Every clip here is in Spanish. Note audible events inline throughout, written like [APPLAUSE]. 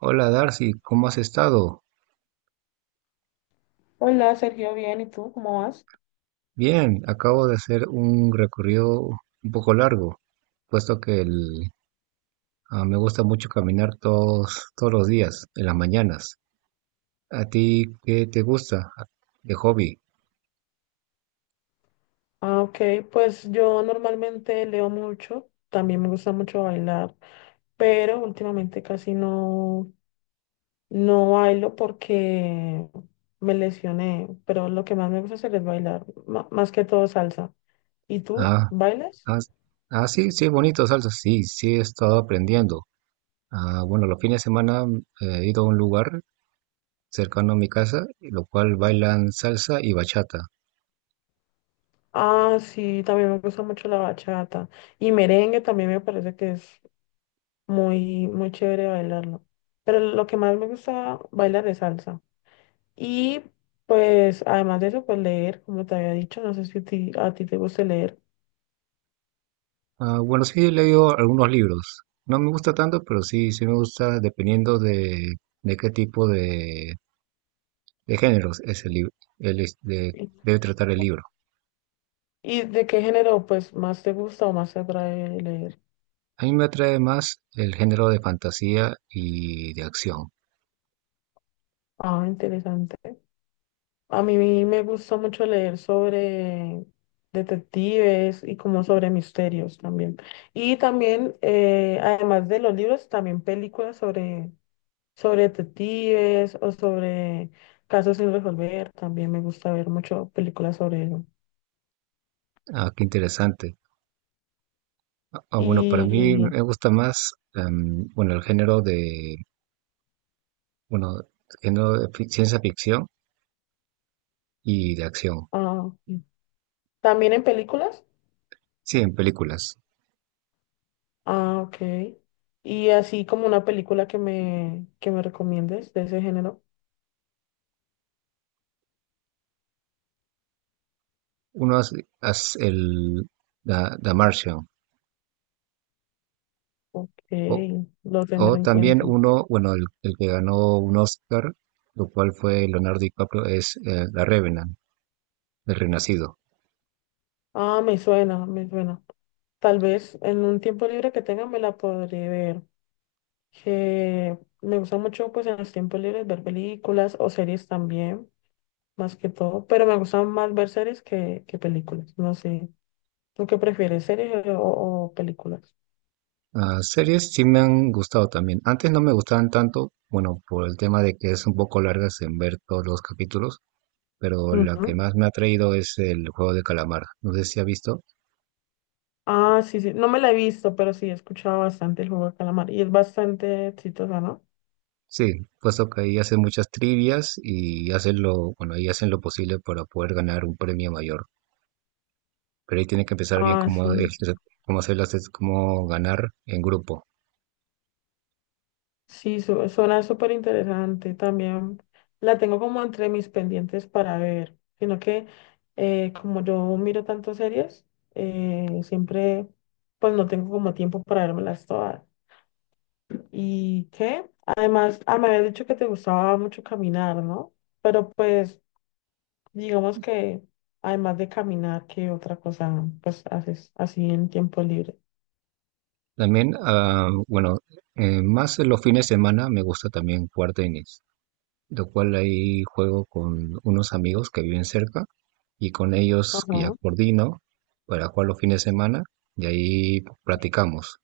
Hola Darcy, ¿cómo has estado? Hola, Sergio, bien, ¿y tú cómo vas? Bien, acabo de hacer un recorrido un poco largo, puesto que me gusta mucho caminar todos los días, en las mañanas. ¿A ti qué te gusta de hobby? Ah, ok, pues yo normalmente leo mucho, también me gusta mucho bailar, pero últimamente casi no, no bailo porque me lesioné, pero lo que más me gusta hacer es bailar, más que todo salsa. ¿Y tú Ah, bailas? ah, sí, sí, bonito, salsa. Sí, sí, he estado aprendiendo. Ah, bueno, los fines de semana he ido a un lugar cercano a mi casa, lo cual bailan salsa y bachata. Ah, sí, también me gusta mucho la bachata y merengue también me parece que es muy, muy chévere bailarlo, pero lo que más me gusta bailar es salsa. Y pues además de eso, pues leer, como te había dicho, no sé si a ti te gusta leer. Ah, bueno, sí he leído algunos libros. No me gusta tanto, pero sí, sí me gusta dependiendo de qué tipo de géneros es el libro, ¿Y debe tratar el libro. y de qué género pues más te gusta o más te atrae leer? A mí me atrae más el género de fantasía y de acción. Ah, interesante. A mí me gustó mucho leer sobre detectives y como sobre misterios también. Y también, además de los libros, también películas sobre, sobre detectives o sobre casos sin resolver. También me gusta ver mucho películas sobre eso. Ah, qué interesante. Ah, bueno, para mí Y me gusta más, bueno, el bueno, género de ciencia ficción y de acción. ah, ok, también en películas. Sí, en películas. Ah, ok. Y así como una película que me recomiendes de ese género. Uno hace The Martian. Ok, O lo tendré O en también cuenta. uno, bueno, el que ganó un Oscar, lo cual fue Leonardo DiCaprio, es La Revenant, El Renacido. Ah, me suena, me suena. Tal vez en un tiempo libre que tenga me la podré ver. Que me gusta mucho pues en los tiempos libres ver películas o series también, más que todo. Pero me gustan más ver series que películas. No sé. ¿Tú qué prefieres, series o películas? Ah, series sí me han gustado también. Antes no me gustaban tanto, bueno, por el tema de que es un poco largas en ver todos los capítulos, pero la que Ujú. más me ha traído es el juego de calamar. No sé si ha visto. Ah, sí, sí. No me la he visto, pero sí he escuchado bastante el juego de calamar. Y es bastante exitosa, ¿no? Sí, puesto que ahí hacen muchas trivias y hacen lo, bueno, ahí hacen lo posible para poder ganar un premio mayor. Pero ahí tiene que empezar bien Ah, cómo, sí. Cómo hacer las, cómo ganar en grupo. Sí, suena súper interesante. También la tengo como entre mis pendientes para ver, sino que como yo miro tantas series, siempre pues no tengo como tiempo para vérmelas todas. ¿Y qué? Además, me habías dicho que te gustaba mucho caminar, ¿no? Pero pues digamos que además de caminar, ¿qué otra cosa pues haces así en tiempo libre? También, ah, bueno, más en los fines de semana me gusta también jugar tenis, lo cual ahí juego con unos amigos que viven cerca y con ellos ya Ajá. coordino para jugar los fines de semana y ahí practicamos.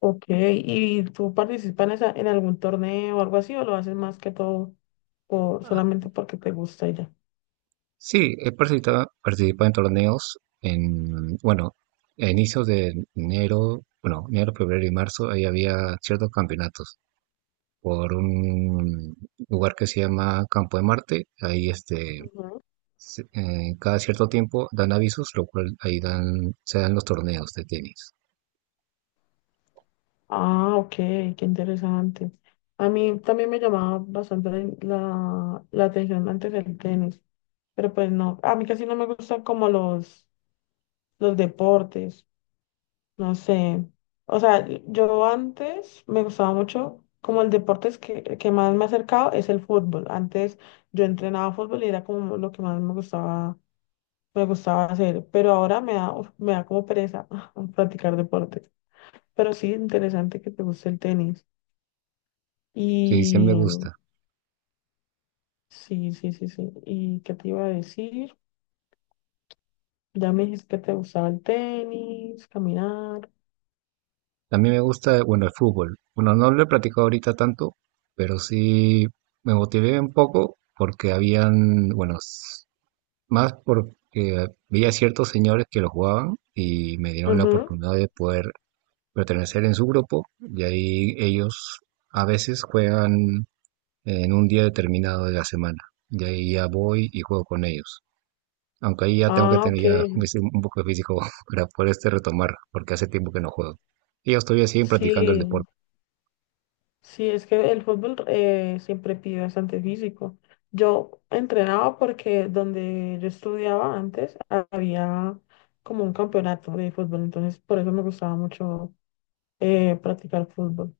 Ok, ¿y tú participas en algún torneo o algo así o lo haces más que todo Ah, solamente porque te gusta y ya? sí, he participado en torneos en, bueno, a inicios de enero, bueno, enero, febrero y marzo, ahí había ciertos campeonatos por un lugar que se llama Campo de Marte, ahí este Ujú. Cada cierto tiempo dan avisos, lo cual ahí dan, se dan los torneos de tenis. Ah, ok, qué interesante. A mí también me llamaba bastante la atención antes el tenis, pero pues no, a mí casi no me gustan como los deportes, no sé. O sea, yo antes me gustaba mucho, como el deporte es que más me ha acercado es el fútbol. Antes yo entrenaba fútbol y era como lo que más me gustaba hacer, pero ahora me da, uf, me da como pereza practicar deportes. Pero sí, interesante que te guste el tenis. Sí, sí Y me gusta. sí, sí, sí, sí. ¿Y qué te iba a decir? Ya me dijiste que te gustaba el tenis, caminar. También me gusta, bueno, el fútbol. Bueno, no lo he practicado ahorita tanto, pero sí me motivé un poco porque habían, bueno, más porque veía ciertos señores que lo jugaban y me dieron la Ujú. oportunidad de poder pertenecer en su grupo y ahí ellos a veces juegan en un día determinado de la semana. Y ahí ya voy y juego con ellos. Aunque ahí ya tengo que Ah, tener ok. ya un poco de físico [LAUGHS] para poder este retomar, porque hace tiempo que no juego. Y yo estoy así practicando el Sí, deporte. sí, es que el fútbol siempre pide bastante físico. Yo entrenaba porque donde yo estudiaba antes había como un campeonato de fútbol, entonces por eso me gustaba mucho practicar fútbol.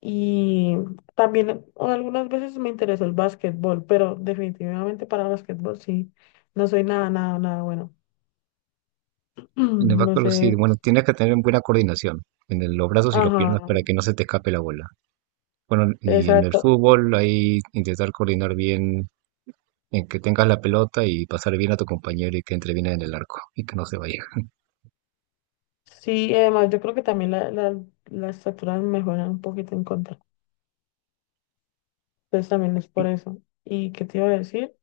Y también algunas veces me interesó el básquetbol, pero definitivamente para básquetbol sí, no soy nada, nada, nada bueno. En el [CLEARS THROAT] No backpedal sé, sí, bueno, tienes que tener buena coordinación en los brazos y las ajá, piernas para que no se te escape la bola. Bueno, y en el exacto. fútbol ahí intentar coordinar bien en que tengas la pelota y pasar bien a tu compañero y que entre bien en el arco y que no se vaya. Sí, y además yo creo que también las estatura me juegan un poquito en contra. Entonces también es por eso. ¿Y qué te iba a decir?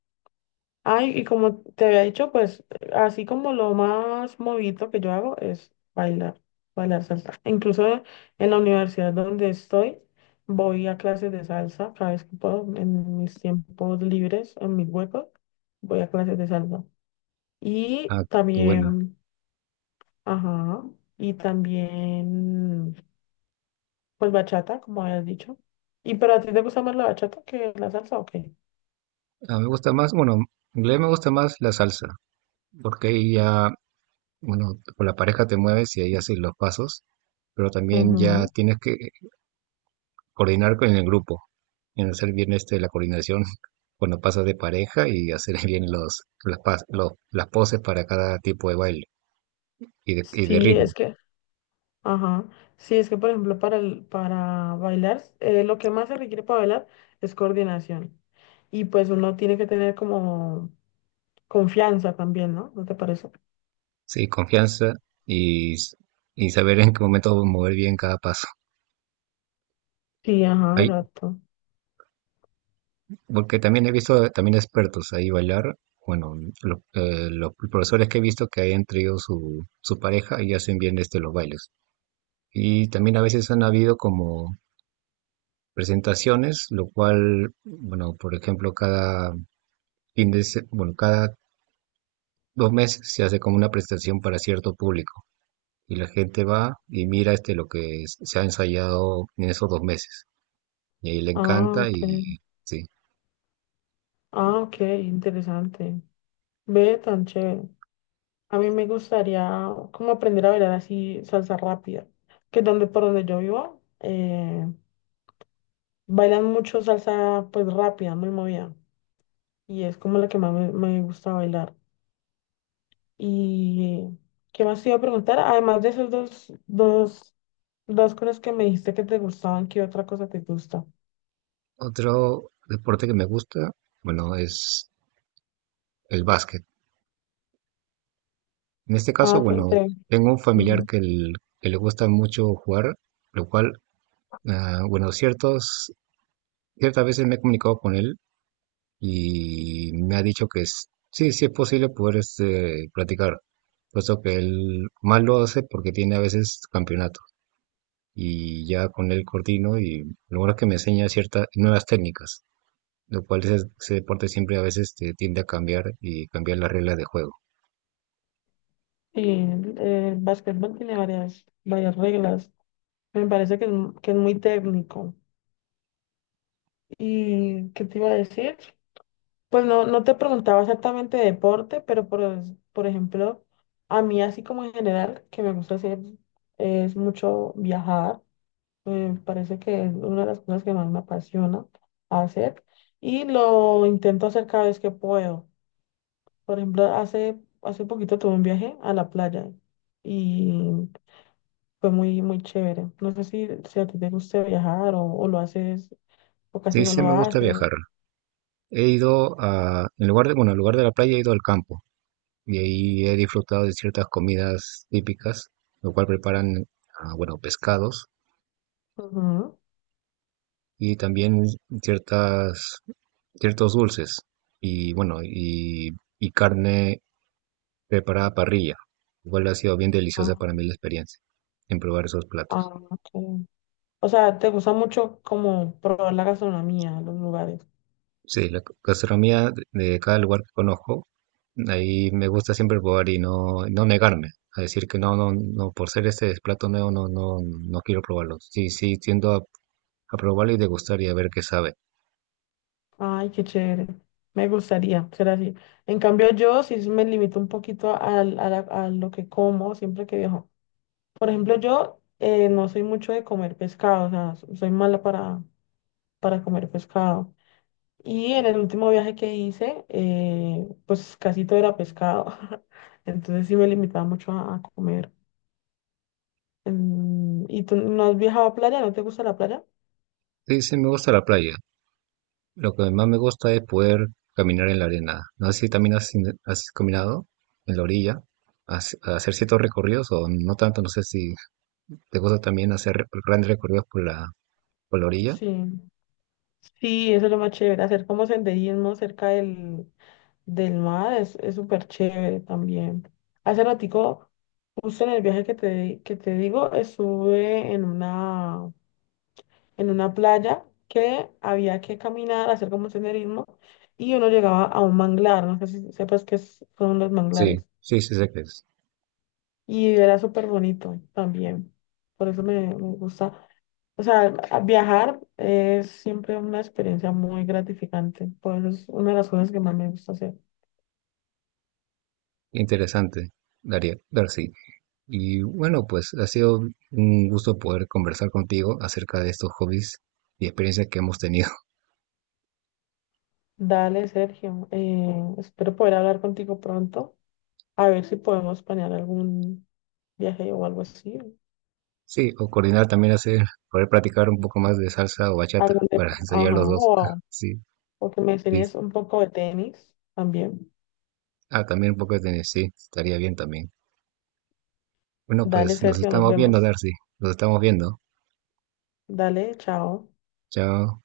Ay, y como te había dicho, pues así como lo más movido que yo hago es bailar, bailar salsa. Incluso en la universidad donde estoy, voy a clases de salsa cada vez que puedo, en mis tiempos libres, en mis huecos, voy a clases de salsa. Y Ah, qué bueno. también, ajá, y también, pues bachata, como habías dicho. ¿Y pero a ti te gusta más la bachata que la salsa o qué? A mí me gusta más, bueno, en realidad me gusta más la salsa, porque ahí ya, bueno, con la pareja te mueves y ahí haces los pasos, pero también ya Ujú. tienes que coordinar con el grupo, en hacer bien este, la coordinación [LAUGHS] cuando pasas de pareja y hacer [LAUGHS] bien los, las, pas- los- las poses para cada tipo de baile y de Sí, ritmo. es que... Ajá. Sí, es que por ejemplo para bailar, lo que más se requiere para bailar es coordinación. Y pues uno tiene que tener como confianza también, ¿no? ¿No te parece? Sí, confianza y, s- y saber en qué momento mover bien cada paso. Sí, ajá, Ahí, exacto. porque también he visto también expertos ahí bailar. Bueno, los profesores que he visto que hayan traído su pareja y hacen bien este, los bailes. Y también a veces han habido como presentaciones, lo cual, bueno, por ejemplo, cada fin de se- bueno, cada dos meses se hace como una presentación para cierto público y la gente va y mira este lo que se ha ensayado en esos dos meses y ahí le Ah, encanta ok. y sí. Ah, ok, interesante. Ve tan chévere. A mí me gustaría como aprender a bailar así salsa rápida, que es donde por donde yo vivo bailan mucho salsa pues rápida, muy movida, y es como la que más me gusta bailar. ¿Y qué más te iba a preguntar? Además de esas dos cosas que me dijiste que te gustaban, ¿qué otra cosa te gusta? Otro deporte que me gusta, bueno, es el básquet. En este caso, Ah, te, bueno, te- tengo un familiar ujú. Que le gusta mucho jugar, lo cual, ah, bueno, ciertas veces me he comunicado con él y me ha dicho sí, sí es posible poder este, practicar, puesto que él más lo hace porque tiene a veces campeonato y ya con él coordino y lo bueno es que me enseña ciertas nuevas técnicas, lo cual ese deporte siempre a veces te tiende a cambiar y cambiar las reglas de juego. Sí, el básquetbol tiene varias, varias reglas. Me parece que es, que es muy técnico. ¿Y qué te iba a decir? Pues no, no te preguntaba exactamente de deporte, pero por ejemplo, a mí así como en general, que me gusta hacer es mucho viajar. Me parece que es una de las cosas que más me apasiona hacer y lo intento hacer cada vez que puedo. Por ejemplo, hace, hace poquito tuve un viaje a la playa y fue muy, muy chévere. No sé si, si a ti te gusta viajar o lo haces o casi Sí, no sí lo me gusta haces. viajar. He en lugar de la playa he ido al campo y ahí he disfrutado de ciertas comidas típicas, lo cual preparan, ah, bueno, pescados Ujú. y también ciertas, ciertos dulces y y carne preparada a parrilla. Igual ha sido bien deliciosa Ah, para mí la experiencia en probar esos platos. ah, ok. O sea, te gusta mucho como probar la gastronomía, los lugares. Sí, la gastronomía de cada lugar que conozco, ahí me gusta siempre probar y no, no negarme a decir que no, no, no, por ser este plato nuevo no, no, no quiero probarlo. Sí, sí, tiendo a probarlo y degustar y a ver qué sabe. Ay, qué chévere. Me gustaría ser así. En cambio, yo sí me limito un poquito a lo que como siempre que viajo. Por ejemplo, yo no soy mucho de comer pescado, o sea, soy mala para comer pescado. Y en el último viaje que hice, pues casi todo era pescado. [LAUGHS] Entonces sí me limitaba mucho a comer. Mm, ¿y tú no has viajado a playa? ¿No te gusta la playa? Sí, sí, me gusta la playa. Lo que más me gusta es poder caminar en la arena. No sé si también has caminado en la orilla, a hacer ciertos recorridos o no tanto. No sé si te gusta también hacer grandes recorridos por por la orilla. Sí. Sí, eso es lo más chévere, hacer como senderismo cerca del, del mar es súper chévere también. Hace ratico, justo en el viaje que te digo, estuve en una playa que había que caminar, hacer como senderismo, y uno llegaba a un manglar, no sé si sepas son los Sí, manglares, sí, sí, sé que es y era súper bonito también, por eso me, me gusta. O sea, viajar es siempre una experiencia muy gratificante, por eso es una de las cosas que más me gusta hacer. interesante, Daría, Darcy. Y bueno, pues ha sido un gusto poder conversar contigo acerca de estos hobbies y experiencias que hemos tenido. [LAUGHS] Dale, Sergio, espero poder hablar contigo pronto. A ver si podemos planear algún viaje o algo así. Sí, o coordinar también hacer, poder practicar un poco más de salsa o bachata para [LAUGHS] ensayar los Ajá, dos. [LAUGHS] Sí, o que me sí, enseñes un poco de tenis también. ah, también un poco de tenis, sí, estaría bien también. Bueno, Dale, pues nos Sergio, nos estamos viendo, vemos. Darcy. Nos estamos viendo. Dale, chao. Chao.